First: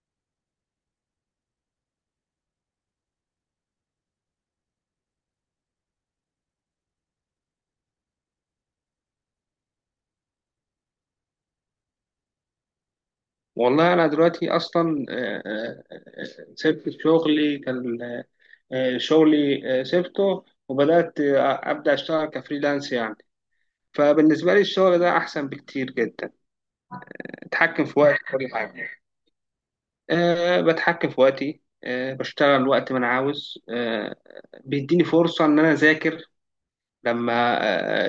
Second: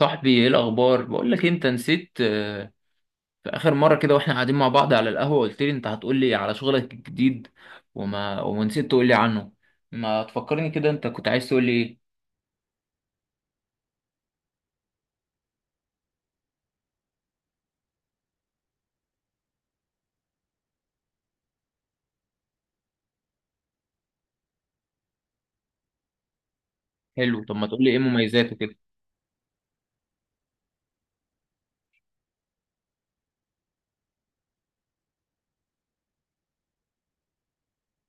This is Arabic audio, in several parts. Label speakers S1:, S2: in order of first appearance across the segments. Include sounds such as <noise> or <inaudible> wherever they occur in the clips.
S1: صاحبي، ايه الاخبار؟ بقول لك إيه، انت نسيت، في اخر مره كده واحنا قاعدين مع بعض على القهوه، قلت لي انت هتقول لي على شغلك الجديد وما ونسيت تقول لي عنه. ما تفكرني كده، انت كنت عايز تقول لي ايه؟
S2: والله أنا دلوقتي أصلا سبت شغلي كان شغلي سبته، وبدأت أبدأ أشتغل كفريلانس يعني. فبالنسبة لي الشغل ده أحسن بكتير جدا.
S1: حلو، طب ما تقول
S2: أتحكم
S1: لي ايه
S2: في وقتي، كل
S1: مميزاته كده.
S2: حاجة. أه، بتحكم في وقتي، أه بشتغل وقت ما أنا عاوز. أه، بيديني فرصة إن أنا أذاكر لما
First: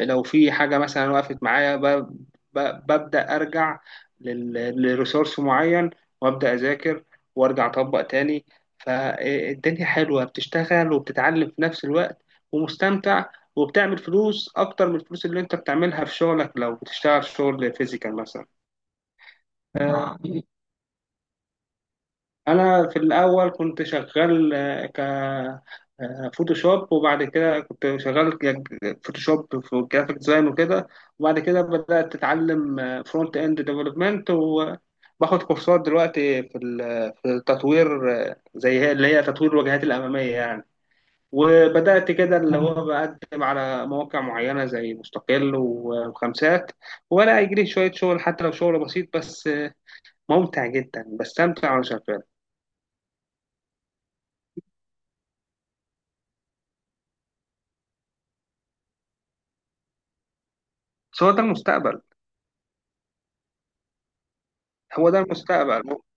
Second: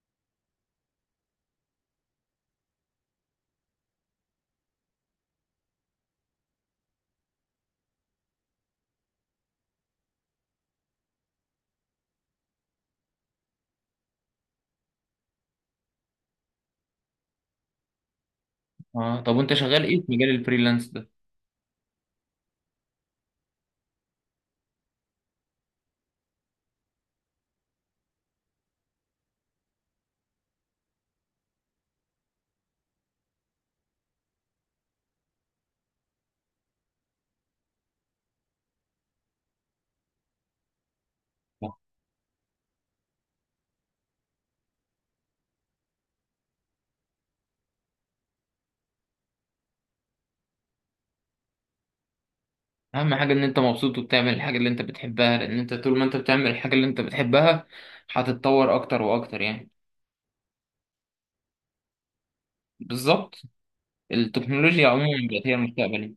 S2: لو في حاجة مثلا وقفت معايا. ب- ببدأ أرجع لريسورس معين، وأبدأ أذاكر، وأرجع أطبق تاني. فالدنيا حلوة، بتشتغل وبتتعلم في نفس الوقت، ومستمتع، وبتعمل فلوس أكتر من الفلوس اللي أنت بتعملها في شغلك لو بتشتغل شغل فيزيكال.
S1: اه، طب وانت شغال ايه في
S2: مثلا،
S1: مجال الفريلانس ده؟
S2: انا في الاول كنت شغال آه، ك آه، فوتوشوب، وبعد كده كنت شغال فوتوشوب في جرافيك ديزاين وكده. وبعد كده بدأت اتعلم فرونت اند ديفلوبمنت، وباخد كورسات دلوقتي في في التطوير، زي اللي هي تطوير الواجهات الأمامية يعني. وبدأت كده، اللي هو بقدم على مواقع معينة زي مستقل وخمسات، ولا يجري شوية شغل حتى لو شغل بسيط، بس ممتع جدا، بستمتع وأنا شغال.
S1: اهم حاجه ان انت مبسوط وبتعمل الحاجه اللي انت بتحبها، لان انت طول ما انت بتعمل الحاجه اللي انت بتحبها هتتطور اكتر واكتر يعني.
S2: بس هو ده المستقبل.
S1: بالظبط، التكنولوجيا
S2: هو ده
S1: عموما بقت هي
S2: المستقبل،
S1: المستقبل.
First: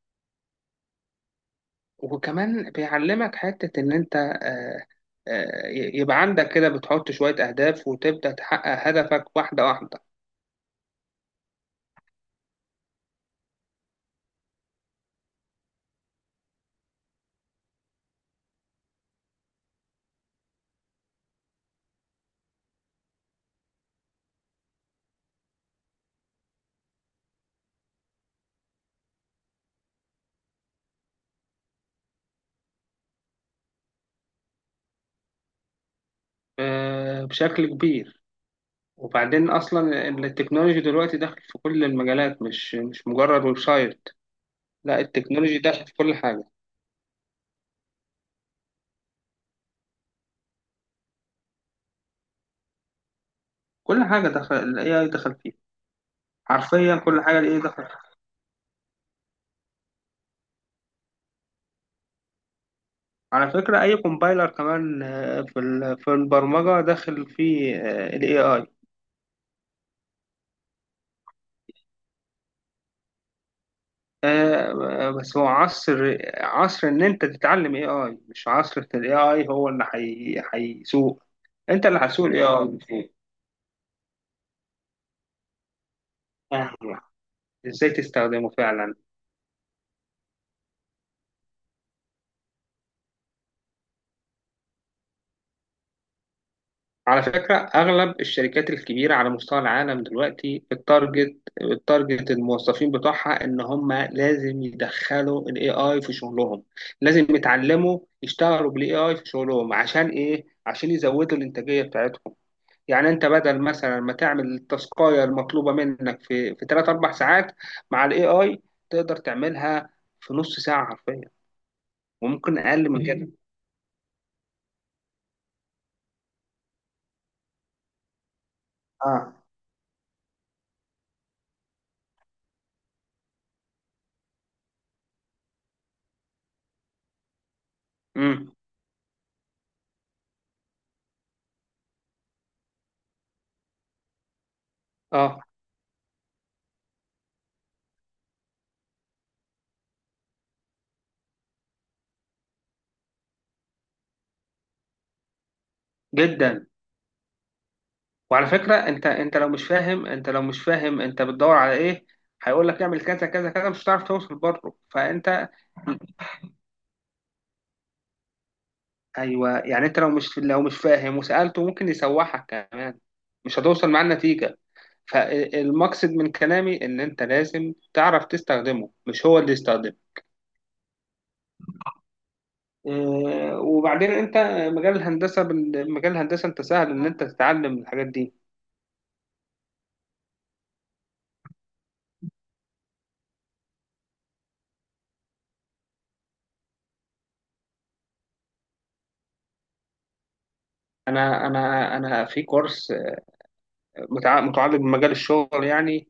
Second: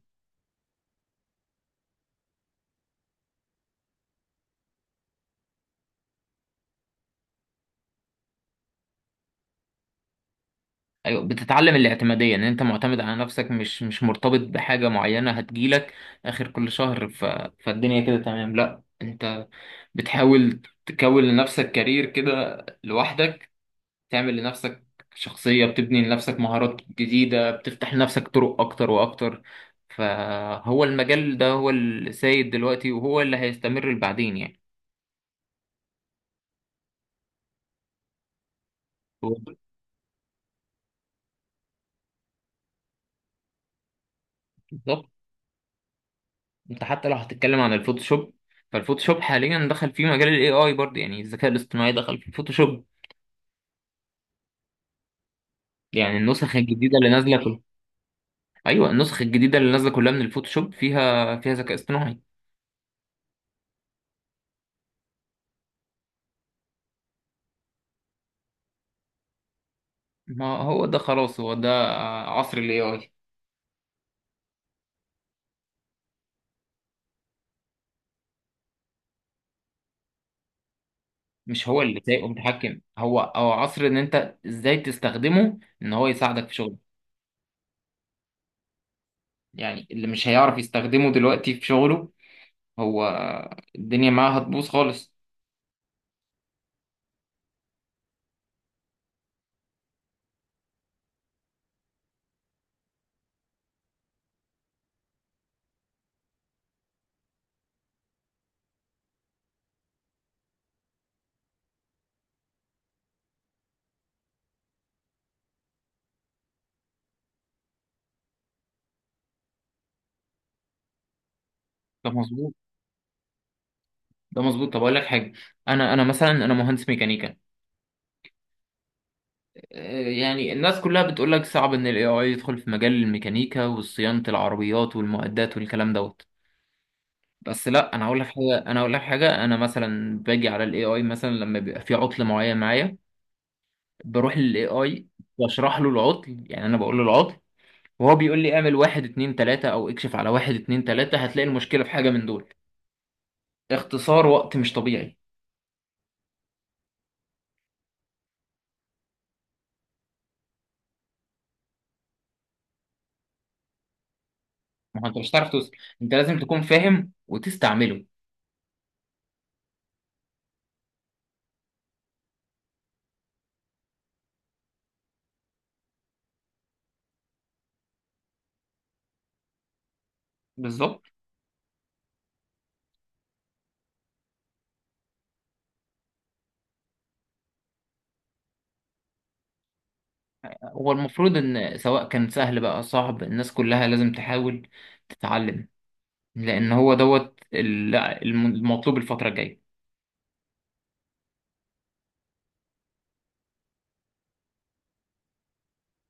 S2: وكمان بيعلمك حتة إن أنت يبقى عندك كده بتحط شوية أهداف وتبدأ تحقق هدفك واحدة واحدة.
S1: ايوه، بتتعلم الاعتماديه ان انت معتمد على نفسك، مش مرتبط بحاجه معينه هتجيلك اخر كل شهر. فالدنيا كده تمام. لا، انت بتحاول تكون لنفسك كارير كده، لوحدك، تعمل لنفسك شخصيه، بتبني لنفسك مهارات جديده، بتفتح لنفسك طرق اكتر واكتر. فهو المجال ده هو السيد دلوقتي، وهو اللي هيستمر بعدين يعني.
S2: بشكل كبير.
S1: هو-
S2: وبعدين أصلا التكنولوجي دلوقتي داخل في كل المجالات، مش مجرد ويب سايت. لا،
S1: بالظبط.
S2: التكنولوجي داخل في كل حاجة.
S1: انت حتى لو هتتكلم عن الفوتوشوب، فالفوتوشوب حاليا دخل فيه مجال الاي اي برضه، يعني الذكاء الاصطناعي دخل في الفوتوشوب.
S2: كل حاجة دخل ال AI دخل فيها.
S1: يعني النسخ
S2: حرفيا
S1: الجديده اللي
S2: كل حاجة
S1: نازله
S2: ال AI دخل فيها.
S1: ايوه، النسخ الجديده اللي نازله كلها من الفوتوشوب فيها ذكاء اصطناعي.
S2: على فكرة، أي كومبايلر كمان في في البرمجة داخل فيه ال AI.
S1: ما هو ده خلاص، هو ده عصر الاي اي.
S2: آه، بس هو عصر ان انت تتعلم اي اي، مش عصر ان الاي اي هو اللي هيسوق.
S1: مش هو
S2: انت اللي
S1: اللي سايق
S2: هتسوق الاي اي،
S1: ومتحكم
S2: مش هو.
S1: هو، او عصر ان انت ازاي تستخدمه، ان هو يساعدك في شغله.
S2: فاهم. ازاي تستخدمه فعلا.
S1: يعني اللي مش هيعرف يستخدمه دلوقتي في شغله، هو الدنيا معاه هتبوظ خالص.
S2: على فكرة، اغلب الشركات الكبيرة على مستوى العالم دلوقتي التارجت الموظفين بتوعها ان هم لازم يدخلوا الاي اي في شغلهم. لازم يتعلموا يشتغلوا بالاي اي في شغلهم. عشان ايه؟ عشان يزودوا الانتاجية بتاعتهم. يعني انت بدل مثلا ما تعمل التاسكايه المطلوبه منك في 3 4 ساعات، مع الاي اي تقدر تعملها في نص ساعه حرفيا.
S1: ده مظبوط.
S2: وممكن اقل من كده.
S1: ده مظبوط، طب اقول لك حاجه. انا مثلا انا مهندس ميكانيكا.
S2: اه.
S1: يعني الناس كلها بتقول لك صعب ان الاي اي يدخل في مجال الميكانيكا وصيانه العربيات والمعدات والكلام دوت. بس لا، انا هقول لك
S2: امم.
S1: حاجه، انا هقول لك حاجه. انا مثلا باجي على الاي اي مثلا لما بيبقى في عطل معين معايا، بروح للاي اي،
S2: اه،
S1: بشرح له العطل، يعني انا بقول له العطل، وهو بيقول لي اعمل واحد اتنين تلاته، او اكشف على واحد اتنين تلاته هتلاقي المشكله في حاجه من دول. اختصار وقت مش طبيعي.
S2: جدا. وعلى فكره، انت لو مش فاهم، انت بتدور على ايه؟ هيقول لك اعمل كذا كذا كذا، مش هتعرف توصل برضه.
S1: ما هو انت مش
S2: فانت،
S1: هتعرف توصل، انت لازم تكون فاهم وتستعمله.
S2: ايوه، يعني انت لو مش فاهم وسالته، ممكن يسوحك كمان. مش هتوصل معاه النتيجه. فالمقصد من كلامي ان انت لازم تعرف تستخدمه، مش هو اللي يستخدمه.
S1: بالظبط.
S2: وبعدين انت، مجال الهندسه، انت سهل ان انت تتعلم الحاجات دي.
S1: هو المفروض ان سواء كان سهل بقى صعب، الناس كلها لازم تحاول تتعلم، لان هو دوت المطلوب الفترة الجاية.
S2: انا في كورس متعلق بمجال الشغل يعني،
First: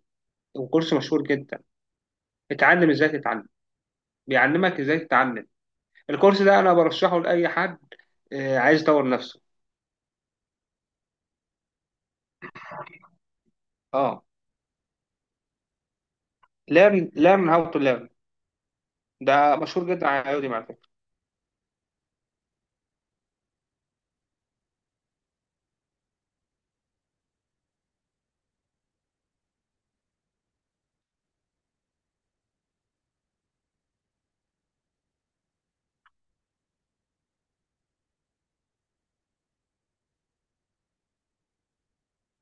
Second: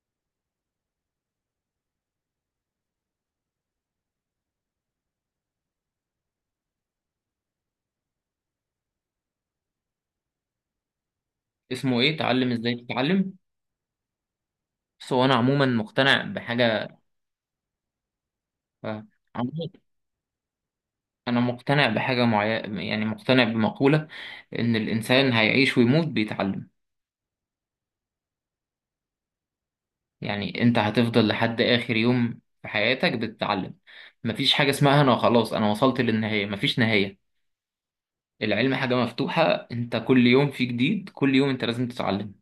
S2: وكورس مشهور جدا. اتعلم ازاي تتعلم. بيعلمك ازاي تتعلم. الكورس ده انا برشحه لاي حد عايز يطور نفسه.
S1: اسمه ايه، تعلم ازاي تتعلم؟
S2: اه.
S1: بس هو انا عموما مقتنع بحاجة.
S2: learn learn how to learn.
S1: آه،
S2: ده
S1: عموماً،
S2: مشهور جدا على يوديمي على فكرة.
S1: انا مقتنع بحاجة معينة، يعني مقتنع بمقولة ان الانسان هيعيش ويموت بيتعلم. يعني انت هتفضل لحد اخر يوم في حياتك بتتعلم. مفيش حاجة اسمها انا خلاص انا وصلت للنهاية، مفيش نهاية. العلم حاجة مفتوحة، انت كل يوم في جديد، كل يوم انت لازم تتعلم.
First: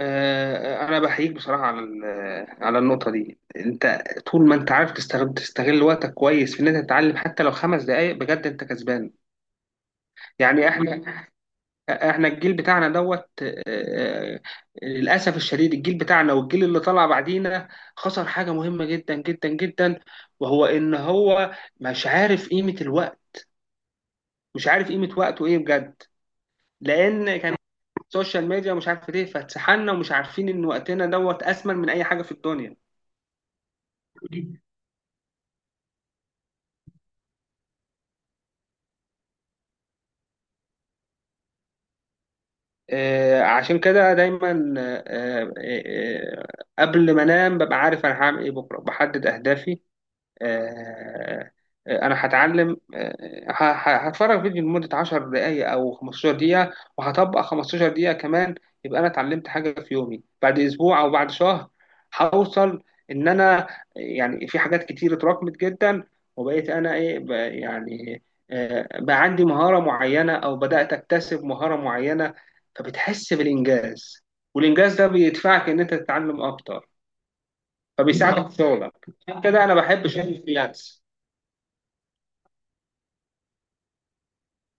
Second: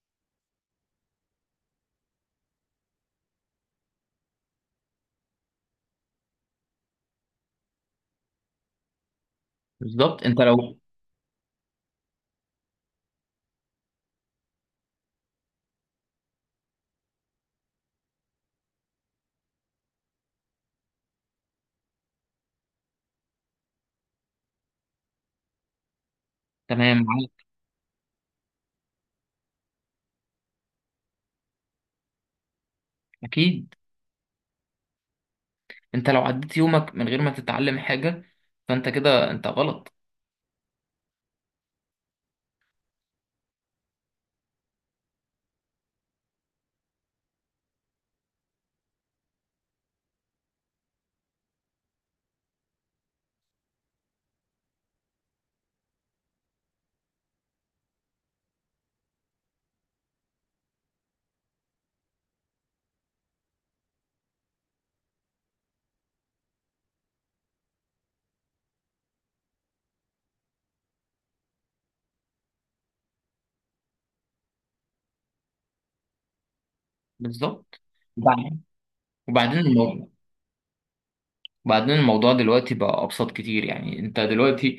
S2: انا بحييك بصراحه على على النقطه دي. انت طول ما انت عارف تستغل وقتك كويس في ان انت تتعلم حتى لو 5 دقائق، بجد انت كسبان.
S1: بالظبط. انت
S2: يعني
S1: لو
S2: احنا الجيل بتاعنا دوت. للاسف الشديد، الجيل بتاعنا والجيل اللي طلع بعدينا خسر حاجه مهمه جدا جدا جدا، وهو ان هو مش عارف قيمه الوقت. مش عارف قيمه وقته ايه بجد.
S1: تمام
S2: لان
S1: معاك.
S2: كان السوشيال ميديا، مش عارف ايه، فاتسحلنا، ومش عارفين ان وقتنا دوت اثمن من اي حاجه في الدنيا.
S1: اكيد، انت لو عديت يومك من غير ما تتعلم حاجة فانت كده انت غلط.
S2: عشان كده دايما، قبل ما انام ببقى عارف انا هعمل ايه بكره، بحدد اهدافي. آه، انا هتعلم، هتفرج فيديو لمدة 10 دقايق او 15 دقيقة، وهطبق 15 دقيقة كمان. يبقى انا اتعلمت حاجة في يومي. بعد اسبوع او بعد شهر هوصل ان انا، يعني في حاجات كتير اتراكمت جدا. وبقيت انا ايه، يعني بقى عندي مهارة معينة، او بدأت اكتسب مهارة معينة. فبتحس بالانجاز، والانجاز ده بيدفعك ان انت تتعلم اكتر،
S1: بالظبط.
S2: فبيساعدك في
S1: وبعدين
S2: شغلك <laughs> عشان
S1: وبعدين
S2: كده انا بحب
S1: الموضوع
S2: شغل الفريلانس.
S1: وبعدين الموضوع دلوقتي بقى ابسط كتير، يعني انت دلوقتي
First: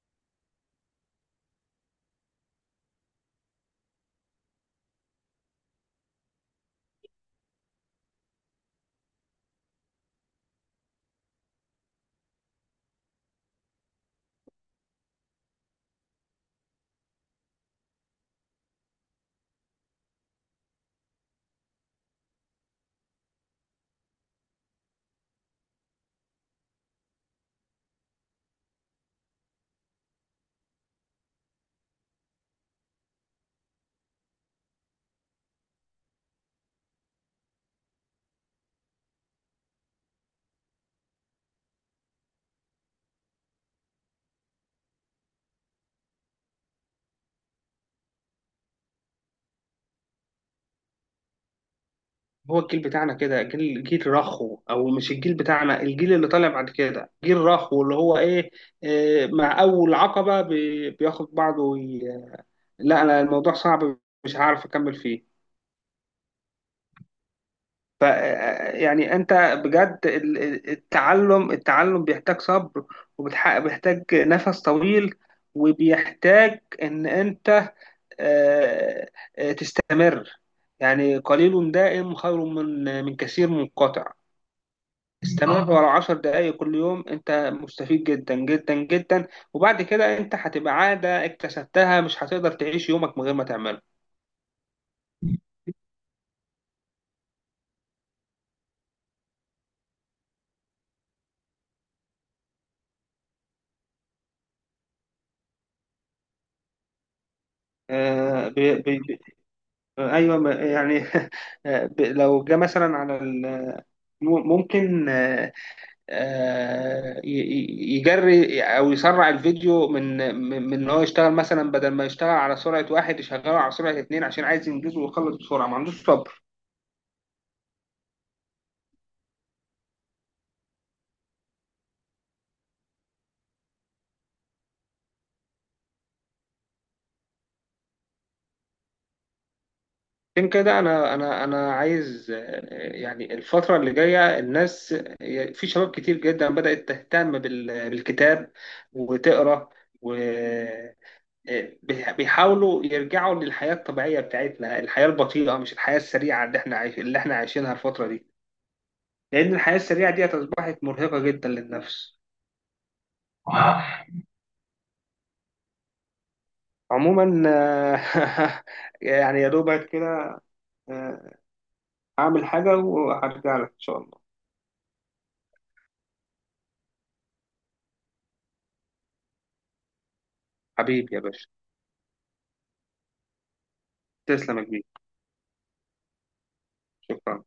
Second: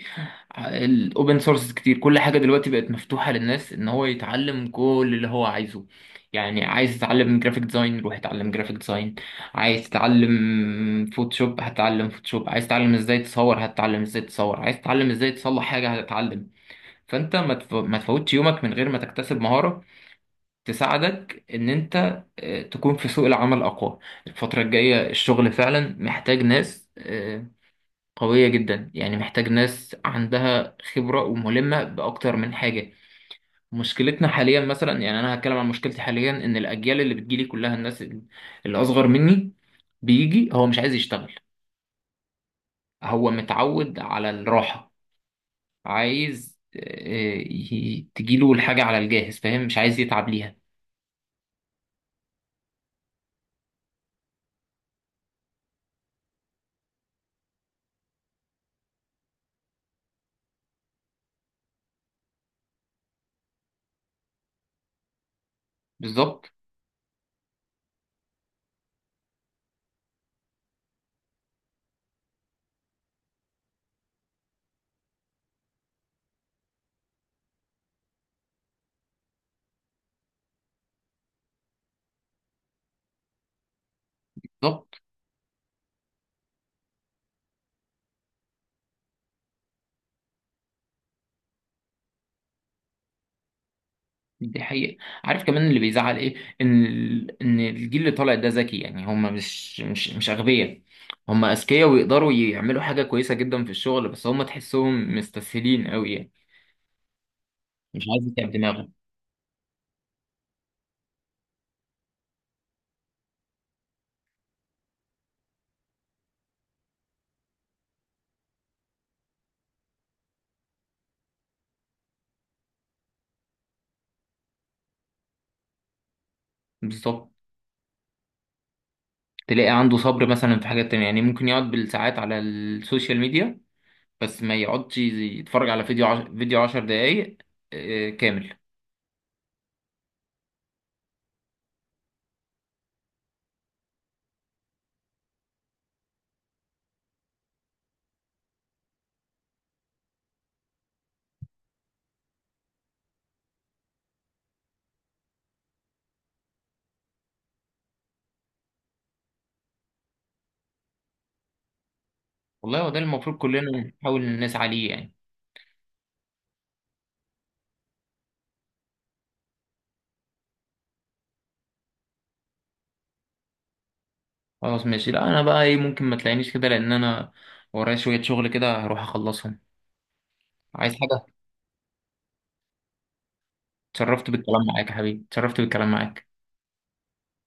S1: الاوبن سورس كتير، كل حاجه دلوقتي بقت مفتوحه للناس ان هو يتعلم كل اللي هو عايزه. يعني عايز تتعلم جرافيك ديزاين روح اتعلم جرافيك ديزاين، عايز تتعلم فوتوشوب هتتعلم فوتوشوب، عايز تتعلم ازاي تصور هتتعلم ازاي تصور، عايز تتعلم ازاي تصلح حاجه هتتعلم. فانت ما تفوتش يومك من غير ما تكتسب مهاره تساعدك ان انت تكون في سوق العمل اقوى. الفتره الجايه الشغل فعلا محتاج ناس قوية جدا، يعني محتاج ناس عندها خبرة وملمة بأكتر من حاجة. مشكلتنا حاليا مثلا، يعني أنا هتكلم عن مشكلتي حاليا، إن الأجيال اللي بتجيلي كلها، الناس اللي أصغر مني، بيجي هو مش عايز يشتغل، هو متعود على الراحة، عايز تجيله الحاجة على الجاهز، فاهم، مش عايز يتعب ليها.
S2: هو الجيل بتاعنا كده، جيل رخو، او مش الجيل بتاعنا، الجيل اللي طالع بعد كده جيل رخو، اللي هو ايه، مع اول عقبة بياخد بعضه لا، انا الموضوع صعب، مش هعرف اكمل فيه.
S1: بالظبط.
S2: ف يعني انت بجد، التعلم بيحتاج صبر، وبيحتاج نفس طويل، وبيحتاج ان انت آه، تستمر. يعني قليل دائم خير من كثير منقطع.
S1: بالظبط.
S2: استمر ورا 10 دقايق كل يوم، انت مستفيد جدا جدا جدا. وبعد كده انت هتبقى عادة اكتسبتها، مش هتقدر تعيش يومك من غير ما تعمله.
S1: دي حقيقة. عارف كمان اللي بيزعل ايه؟ ان ان الجيل اللي طالع ده ذكي، يعني هم مش اغبياء، هم اذكياء ويقدروا يعملوا حاجة كويسة جدا في الشغل، بس هم تحسهم مستسهلين قوي يعني. مش عايز
S2: آه
S1: يتعب
S2: بي
S1: دماغه.
S2: بي بي ايوه، يعني <laughs> لو جه مثلا على ممكن يجري او يسرع الفيديو من ان هو يشتغل مثلا، بدل ما يشتغل على سرعة واحد يشغله على سرعة اتنين، عشان عايز ينجزه ويخلص بسرعة، ما عندوش صبر.
S1: بالظبط. تلاقي عنده صبر مثلا في حاجات تانية، يعني ممكن يقعد بالساعات على السوشيال ميديا، بس ما يقعدش يتفرج على فيديو 10 دقايق كامل.
S2: عشان كده انا عايز، يعني الفتره اللي جايه الناس، في شباب كتير جدا بدات تهتم بالكتاب، وتقرا، و بيحاولوا يرجعوا للحياه الطبيعيه بتاعتنا، الحياه البطيئه، مش الحياه السريعه اللي احنا عايشينها الفتره دي. لان الحياه السريعه دي اصبحت مرهقه جدا للنفس.
S1: والله هو ده المفروض كلنا نحاول نسعى ليه يعني.
S2: عموما <laughs> يعني يا دوبك كده. آه، اعمل حاجه وهرجع لك ان شاء الله.
S1: خلاص ماشي، لا انا بقى ايه، ممكن ما تلاقينيش كده لان انا ورايا شوية شغل كده هروح اخلصهم. عايز
S2: حبيبي يا
S1: حاجة؟
S2: باشا.
S1: اتشرفت
S2: تسلم
S1: بالكلام
S2: يا كبير.
S1: معاك يا حبيبي، اتشرفت بالكلام معاك.
S2: شكرا.